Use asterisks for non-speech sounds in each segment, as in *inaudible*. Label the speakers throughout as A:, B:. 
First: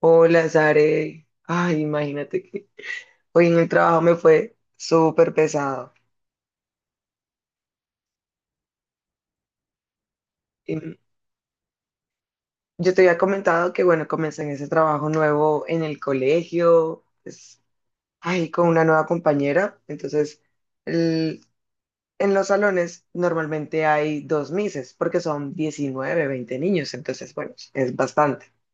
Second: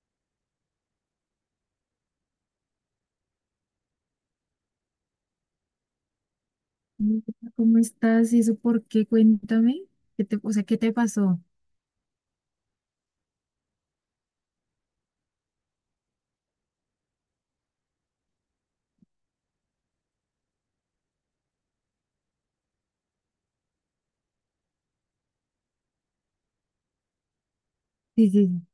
A: Hola, Sare. Ay, imagínate que hoy en el trabajo me fue súper pesado.
B: Hola, ¿cómo estás? ¿Y eso por qué? Cuéntame. O sea, ¿qué te
A: Y
B: pasó?
A: yo te había comentado que, bueno, comencé en ese trabajo nuevo en el colegio, pues, ay, con una nueva compañera. Entonces, el- en los salones normalmente hay dos mises, porque son 19, 20 niños. Entonces, bueno, es
B: Sí,
A: bastante.
B: sí.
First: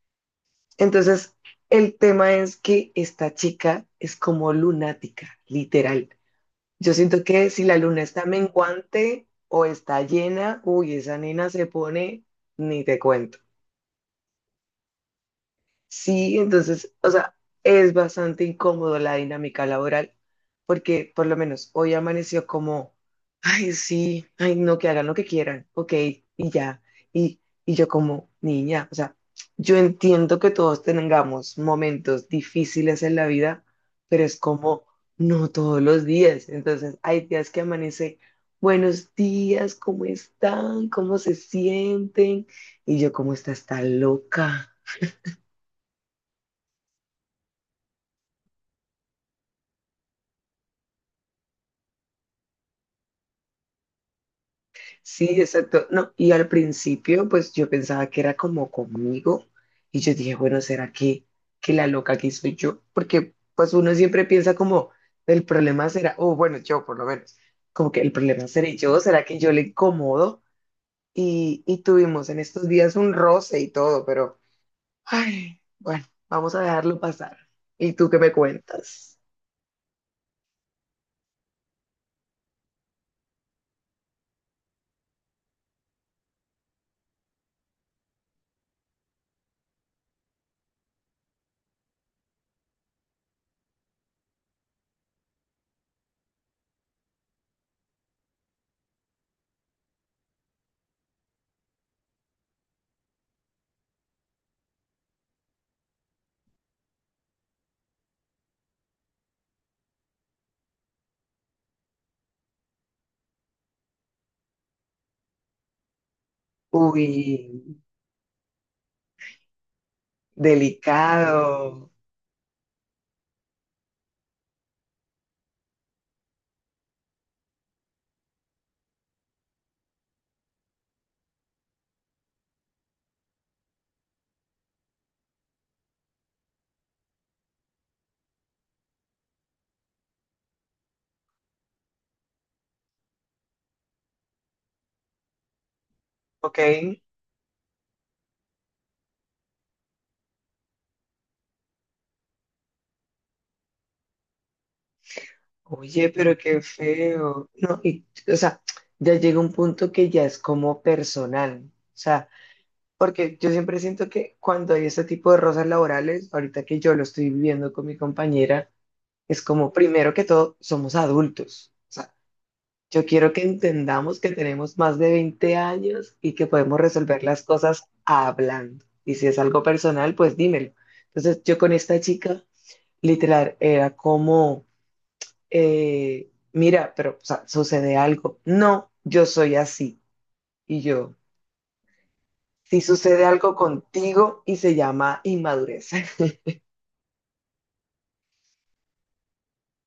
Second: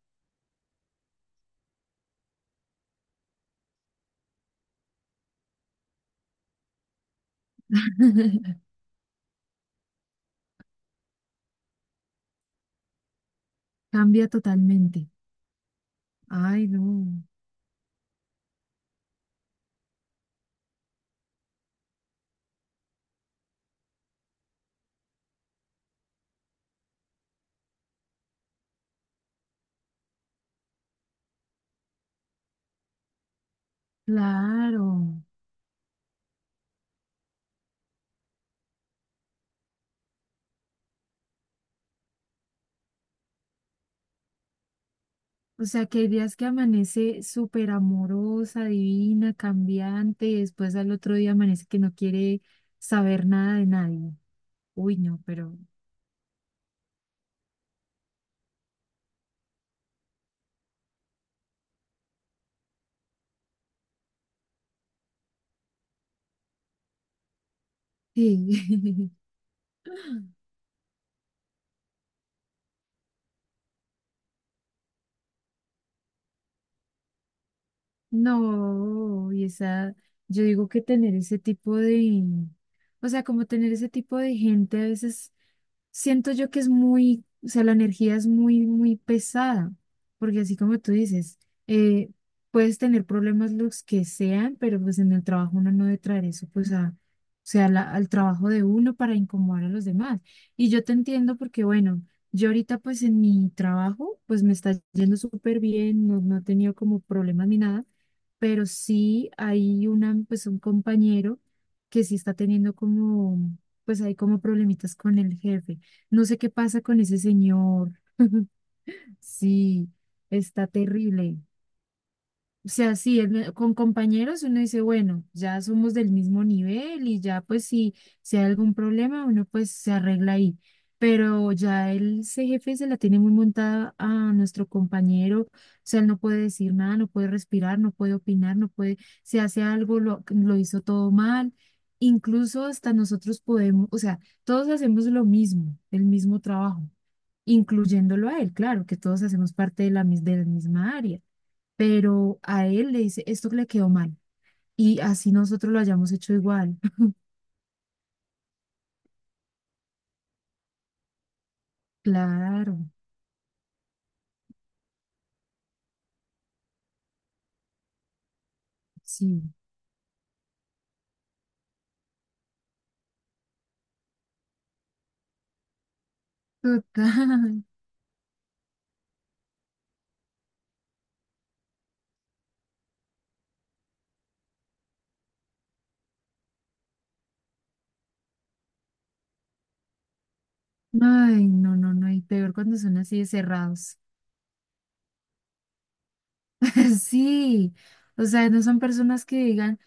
A: Entonces, el tema es que esta chica es como lunática, literal. Yo siento que si la luna está
B: Sí. *laughs*
A: menguante o está llena, uy, esa nena se pone, ni te cuento.
B: Cambia totalmente.
A: Sí,
B: Ay,
A: entonces, o
B: no.
A: sea, es bastante incómodo la dinámica laboral, porque por lo menos hoy amaneció como, ay, sí, ay, no, que hagan lo que quieran, ok, y ya. Y, y yo como niña, o sea, yo entiendo que todos tengamos momentos difíciles en la vida, pero es como,
B: Claro.
A: no todos los días. Entonces, hay días que amanece, buenos días, ¿cómo están? ¿Cómo se sienten? Y yo como, esta está loca.
B: O sea, que hay días que amanece súper amorosa, divina, cambiante, y después al otro día amanece que no quiere saber nada de nadie. Uy, no,
A: Sí,
B: pero
A: exacto. No, y al principio, pues yo pensaba que era como conmigo y yo dije, bueno, ¿será que la loca aquí soy yo? Porque pues uno siempre piensa como, el problema será, o bueno, yo por lo menos, como que el problema seré yo,
B: sí.
A: ¿será que yo le incomodo?
B: *laughs*
A: Y tuvimos en estos días un roce y todo, pero, ay, bueno, vamos a dejarlo pasar. ¿Y tú qué me cuentas?
B: No, y esa, yo digo que tener ese tipo de, o sea, como tener ese tipo de gente a veces siento yo que es muy, o sea, la energía es muy, muy pesada, porque así como tú dices, eh, puedes tener problemas los que sean, pero pues en el trabajo uno no debe traer eso, pues a, o sea, al trabajo de uno para incomodar a los demás. Y yo te entiendo porque, bueno, yo ahorita pues en mi trabajo, pues me está yendo súper bien, no, no he tenido como problemas ni nada, pero sí hay una, pues un compañero que sí está teniendo como, pues hay como problemitas con el jefe. No sé qué pasa con
A: Uy,
B: ese señor. Sí, está terrible.
A: delicado,
B: O sea, sí, con compañeros uno dice, bueno, ya somos del mismo nivel y ya pues si hay algún problema uno pues se arregla ahí. Pero ya el ese jefe se la tiene muy montada a nuestro compañero. O sea, él no puede decir nada, no puede respirar, no puede opinar, no puede, si hace algo lo hizo todo mal. Incluso hasta nosotros podemos, o sea, todos hacemos lo mismo, el mismo
A: ¿ok?
B: trabajo incluyéndolo a él, claro, que todos hacemos parte de la misma área, pero a él le dice, esto le quedó mal, y así nosotros lo
A: Oye,
B: hayamos hecho
A: pero qué
B: igual. *laughs*
A: feo. No, y, o sea, ya llega un punto que ya es como personal. O sea,
B: Claro,
A: porque yo siempre siento que cuando hay este tipo de rosas laborales, ahorita que yo lo estoy viviendo con mi compañera, es
B: sí,
A: como, primero que todo, somos adultos. O sea, yo quiero que entendamos que tenemos más de 20 años y que podemos resolver las
B: total.
A: cosas hablando. Y si es algo personal, pues dímelo. Entonces, yo con esta chica, literal, era como mira, pero o sea, sucede algo. No, yo soy así. Y yo,
B: Ay, no, no, no, y peor cuando
A: si
B: son así
A: sucede
B: de
A: algo
B: cerrados.
A: contigo y se llama inmadurez. *laughs*
B: *laughs* Sí, o sea, no son personas que digan,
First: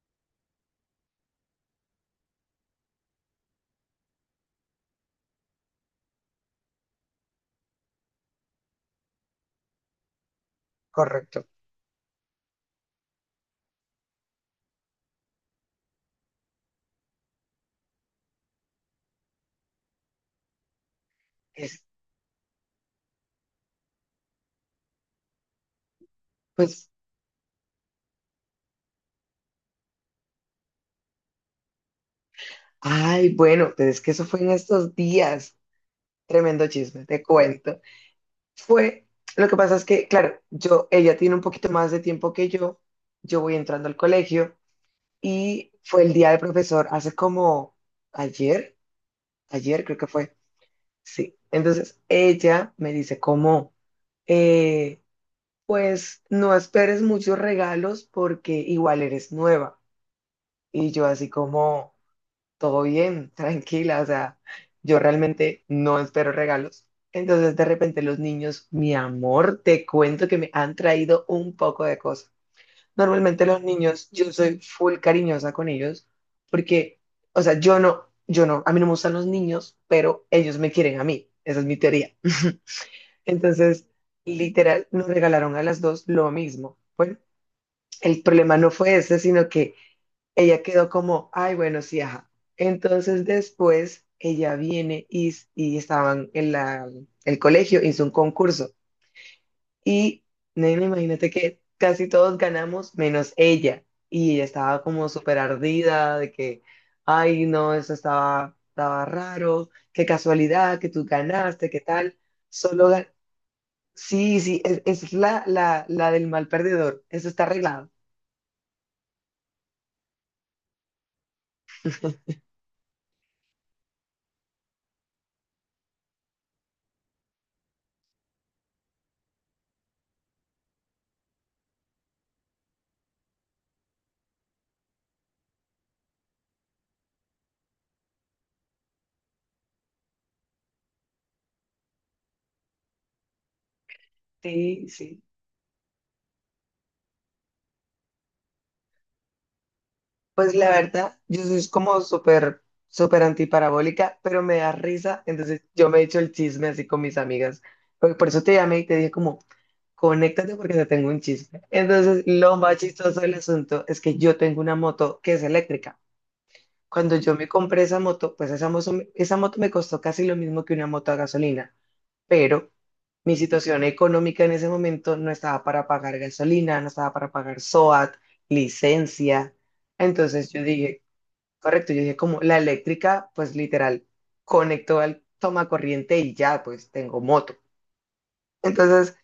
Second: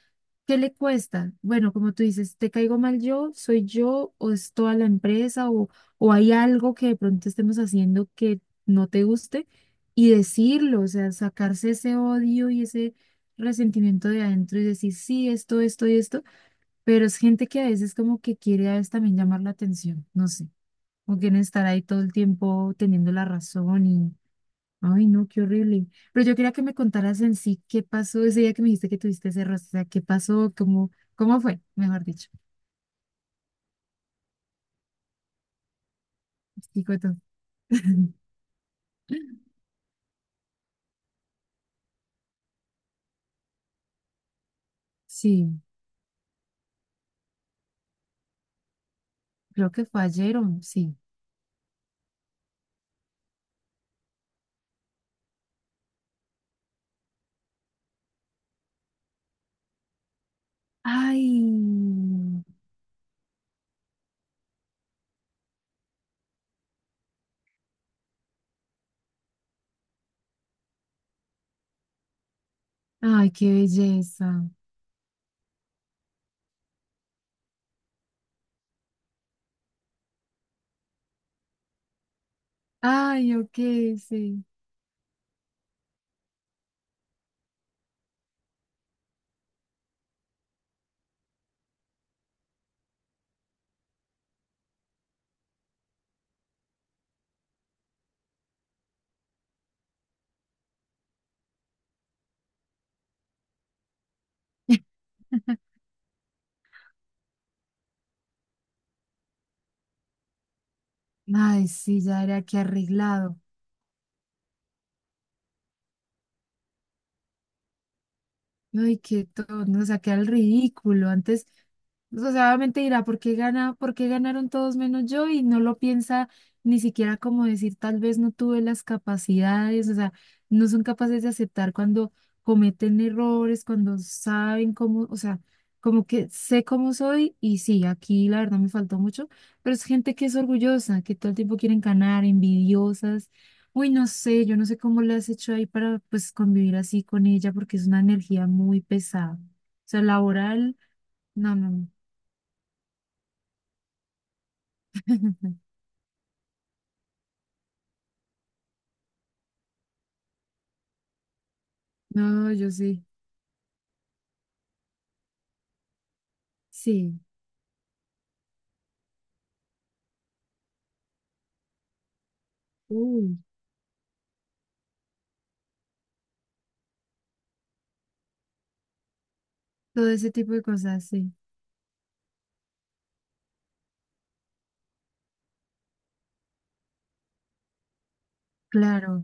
B: ¿qué le cuesta? Bueno, como tú dices, ¿te caigo mal yo? ¿Soy yo? ¿O es toda la empresa? O hay algo que de pronto estemos haciendo que no te guste? Y decirlo, o sea,
A: Correcto.
B: sacarse ese odio y ese resentimiento de adentro y decir, sí, esto y esto. Pero es gente que a veces como que quiere a veces también llamar la atención, no sé, o quieren estar ahí
A: Es,
B: todo el tiempo teniendo la razón. Ay, no, qué horrible. Pero yo quería que me
A: Pues,
B: contaras en sí qué pasó ese día que me dijiste que tuviste ese roce. O sea, qué pasó, cómo, cómo fue, mejor dicho.
A: ay, bueno, pero es que eso fue en estos días. Tremendo
B: Explico
A: chisme,
B: todo.
A: te cuento.
B: *laughs*
A: Fue, lo que pasa es que, claro, yo, ella tiene un poquito más de tiempo que yo. Yo voy entrando al colegio
B: Sí,
A: y fue el día del profesor hace como ayer,
B: creo
A: ayer
B: que
A: creo
B: fue
A: que fue.
B: ayer o no, sí.
A: Sí. Entonces ella me dice como eh, pues no esperes muchos regalos porque igual eres nueva. Y yo así
B: Ay,
A: como, todo bien, *laughs* tranquila, o sea, yo realmente no espero regalos. Entonces de repente los niños, mi amor, te cuento que me han traído un poco de cosas.
B: ay,
A: Normalmente
B: qué
A: los niños, yo
B: belleza.
A: soy full cariñosa con ellos porque, o sea, yo no, a mí no me gustan los niños, pero ellos me quieren a mí. Esa es mi teoría. *laughs*
B: Ay, ok,
A: Entonces,
B: sí.
A: literal, nos regalaron a las dos lo mismo. Bueno, el problema no fue ese, sino que ella quedó como, ay, bueno, sí, ajá. Entonces, después, ella viene y estaban en el colegio, hizo un concurso. Y, nena, imagínate que casi todos ganamos, menos ella. Y ella estaba como súper
B: *laughs*
A: ardida de que, ay, no, eso estaba raro, qué casualidad, que tú
B: Ay,
A: ganaste, qué
B: sí,
A: tal.
B: ya era que
A: Solo,
B: arreglado.
A: Sí, sí, es la, la del mal perdedor. Eso está arreglado.
B: Ay, qué tono nos saqué al ridículo. Antes, o sea, obviamente dirá, ¿por qué ganaron todos menos yo? Y no lo piensa ni siquiera como decir, tal vez no tuve las capacidades, o sea, no son capaces de aceptar cuando cometen errores, cuando saben cómo, o sea, como que sé cómo soy y sí, aquí la verdad me faltó mucho, pero es gente que es orgullosa, que todo el tiempo quieren ganar, envidiosas. Uy, no sé, yo no sé
A: Sí,
B: cómo le
A: sí.
B: has hecho ahí para pues convivir así con ella porque es una energía muy pesada. O sea,
A: Pues la
B: laboral,
A: verdad, yo
B: no,
A: soy
B: no, no.
A: como súper, súper antiparabólica, pero me da risa. Entonces
B: *laughs*
A: yo me he hecho el chisme así con mis amigas. Porque por eso te llamé y te dije como, conéctate porque te tengo un chisme. Entonces
B: No,
A: lo
B: yo
A: más
B: sí,
A: chistoso del asunto es que yo tengo una moto que es eléctrica. Cuando
B: sí.
A: yo me compré esa moto, pues esa moto me costó casi lo mismo que una moto a gasolina, pero mi
B: Uy,
A: situación económica en ese momento no estaba para pagar gasolina, no estaba para pagar SOAT, licencia.
B: todo ese
A: Entonces
B: tipo de
A: yo dije,
B: cosas, sí,
A: correcto, yo dije como la eléctrica, pues literal, conectó al toma corriente y ya, pues tengo moto. Entonces
B: claro.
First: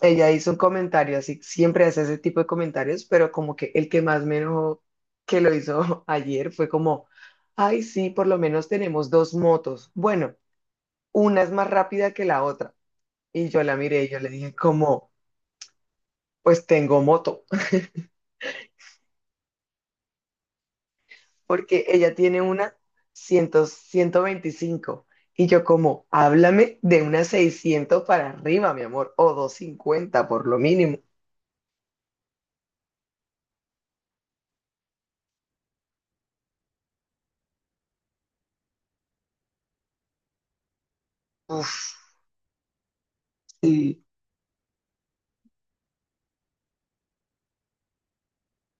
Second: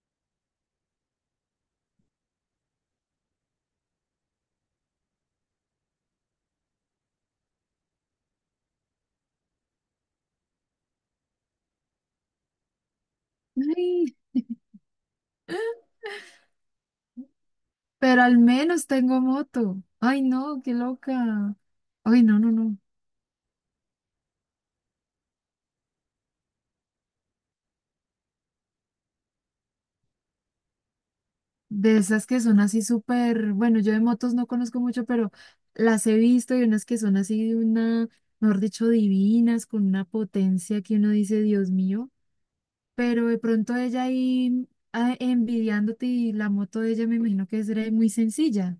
A: ella hizo un comentario, así siempre hace ese tipo de comentarios, pero como que el que más me enojó que lo hizo *laughs* ayer fue como, ay, sí, por lo menos tenemos dos motos. Bueno, una es más rápida que la otra. Y yo la miré y
B: Ay,
A: yo le dije, como, pues tengo moto,
B: pero al menos tengo moto. Ay, no, qué
A: *laughs*
B: loca.
A: porque ella
B: Ay, no,
A: tiene
B: no,
A: una
B: no.
A: 100, 125. Y yo como, háblame de una 600 para arriba, mi amor, o 250 por lo mínimo.
B: De esas que son así súper, bueno, yo de motos no conozco mucho, pero las he visto y unas que son así de una, mejor dicho, divinas, con una potencia que uno dice, Dios
A: Uf,
B: mío, pero de pronto ella
A: sí
B: ahí ah, envidiándote y la moto de ella me imagino que será muy sencilla.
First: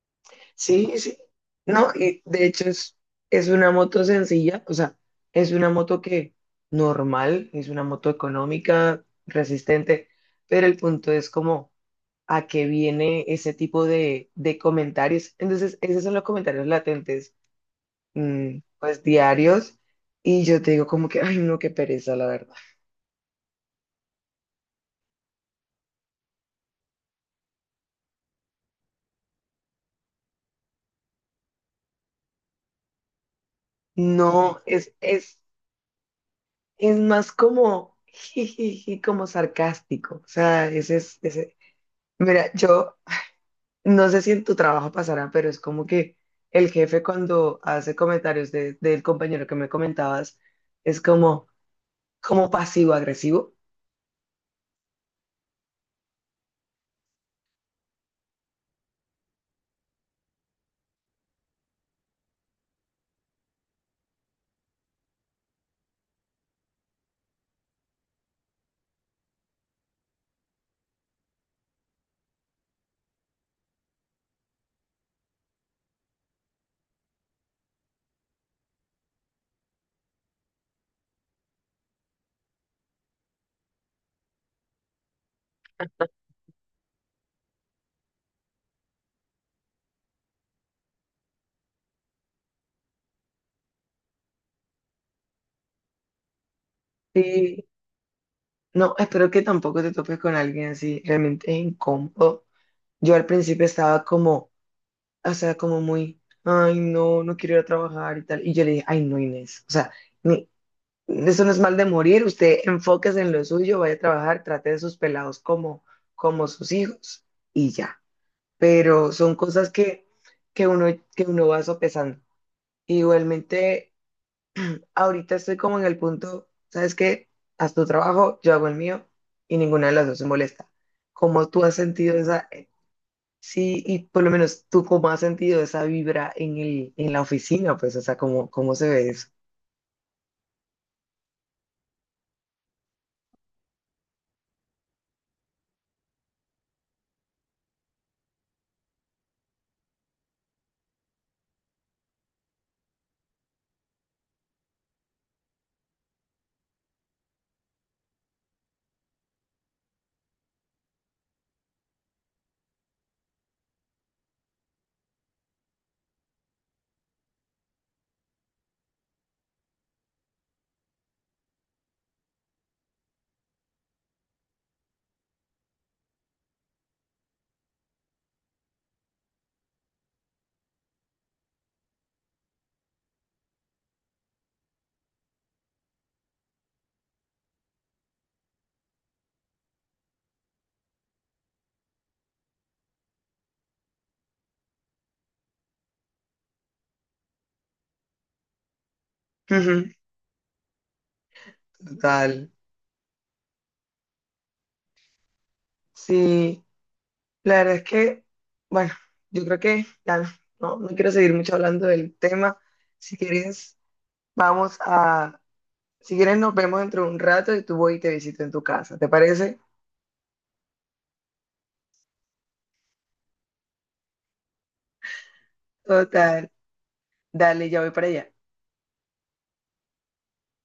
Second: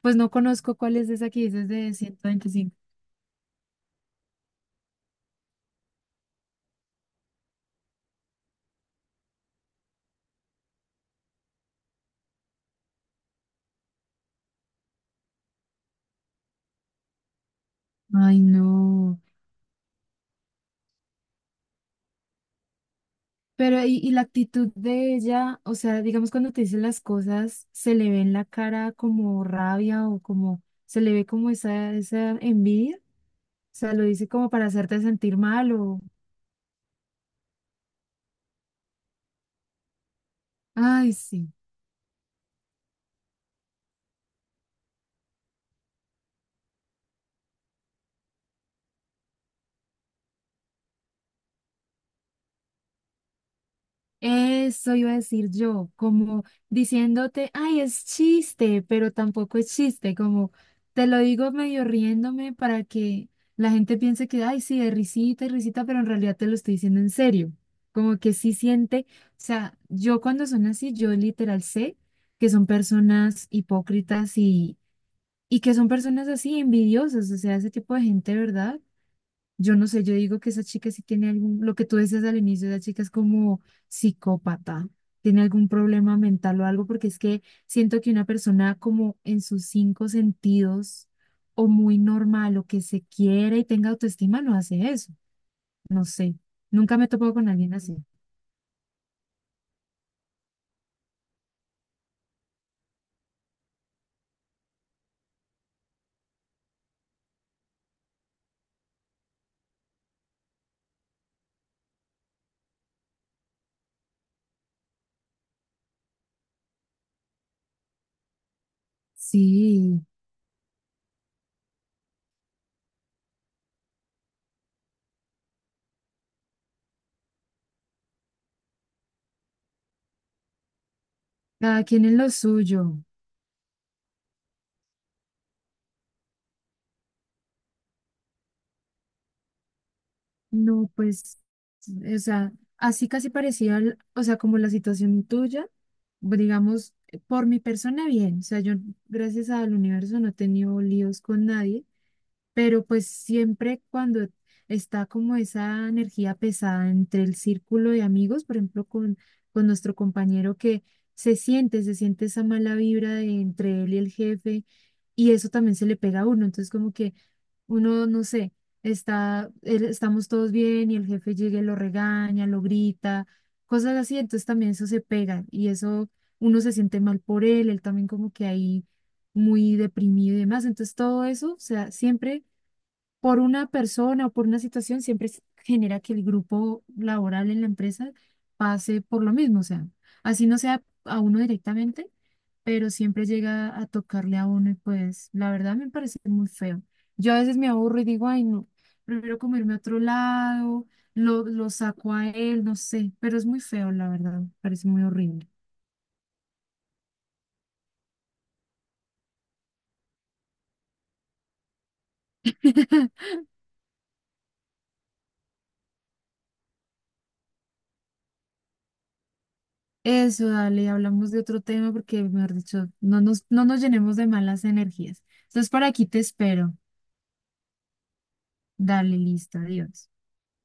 B: Pues no conozco
A: sí,
B: cuál es
A: sí.
B: esa que dices
A: No,
B: de
A: y
B: ciento
A: de hecho
B: veinticinco
A: es una moto sencilla, o sea, es una moto que normal, es una moto económica, resistente, pero el punto es como a qué viene ese tipo de comentarios. Entonces, esos son los comentarios latentes,
B: Ay,
A: mm, pues
B: no.
A: diarios, y yo te digo como que, ay, no, qué pereza, la verdad.
B: Pero y la actitud de ella, o sea, digamos cuando te dice las cosas, se le ve en la cara como rabia o como, se le ve como esa envidia, o sea, lo dice como
A: No,
B: para
A: es,
B: hacerte sentir
A: es,
B: mal o,
A: es más como, *laughs* jijiji, como sarcástico. O sea,
B: ay, sí.
A: ese. Mira, yo no sé si en tu trabajo pasará, pero es como que el jefe cuando hace comentarios del compañero que me comentabas, es como, como pasivo-agresivo.
B: Eso iba a decir yo, como diciéndote, ay, es chiste, pero tampoco es chiste, como te lo digo medio riéndome para que la gente piense que, ay, sí, de risita y risita, pero en realidad te lo estoy diciendo en serio, como que sí siente, o sea, yo cuando son así, yo literal sé que son personas hipócritas y que son personas así envidiosas, o sea, ese tipo de gente, ¿verdad? Yo no sé, yo digo que esa chica sí tiene algún, lo que tú decías al inicio, esa chica es como psicópata, tiene algún problema mental o algo, porque es que siento que una persona como en sus cinco sentidos o muy normal o que se quiere y tenga autoestima no hace eso, no sé, nunca me he topado con
A: Sí,
B: alguien así.
A: no, espero que tampoco te topes con alguien así, realmente es incómodo. Yo al principio estaba como, o sea, como muy, ay, no, no quiero ir a trabajar y tal. Y yo le dije, ay, no, Inés, o sea, ni- eso no es mal de morir, usted enfóquese en lo suyo, vaya a trabajar, trate de sus pelados como, como sus hijos y ya. Pero son cosas
B: Sí,
A: que, que uno, que uno va sopesando. Igualmente ahorita estoy como en el punto, ¿sabes qué? Haz tu trabajo, yo hago el mío y ninguna de las dos se molesta. ¿Cómo tú has
B: cada quien es
A: sentido
B: lo
A: esa,
B: suyo.
A: sí, y por lo menos tú cómo has sentido esa vibra en el, en la oficina, pues, o sea, cómo, ¿cómo se ve eso?
B: No, pues, o sea, así casi parecía, o sea, como la situación tuya, digamos, por mi persona bien, o sea, yo gracias al universo no he tenido líos con nadie, pero pues siempre cuando está como esa energía pesada entre el círculo de amigos, por ejemplo, con nuestro compañero que se siente esa mala vibra de entre él y el jefe, y eso también se le pega a uno, entonces como que uno, no sé, está, estamos todos bien y el jefe llega y lo regaña, lo grita, cosas así, entonces también eso se pega y eso uno se siente mal por él, él también como que ahí muy deprimido y demás, entonces todo eso, o sea, siempre por una persona o por una situación siempre genera que el grupo laboral en la empresa pase por lo mismo, o sea, así no sea a uno directamente, pero siempre llega a tocarle a uno y pues la verdad me parece muy feo. Yo a veces me aburro y digo, ay no, prefiero comerme
A: Ujú,
B: a otro lado, lo saco a
A: total.
B: él, no sé, pero es muy feo, la verdad, parece muy horrible.
A: Sí, la verdad es que, bueno, yo creo que ya no, no quiero seguir mucho hablando del tema. Si
B: *laughs*
A: quieres, vamos a, si quieres nos vemos dentro de un rato y tú voy y te visito en tu casa, ¿te parece?
B: Eso, dale, hablamos de otro tema porque, mejor dicho, no nos llenemos de malas energías. Entonces, por aquí te
A: Total.
B: espero.
A: Dale, ya voy para allá.
B: Dale, listo, adiós.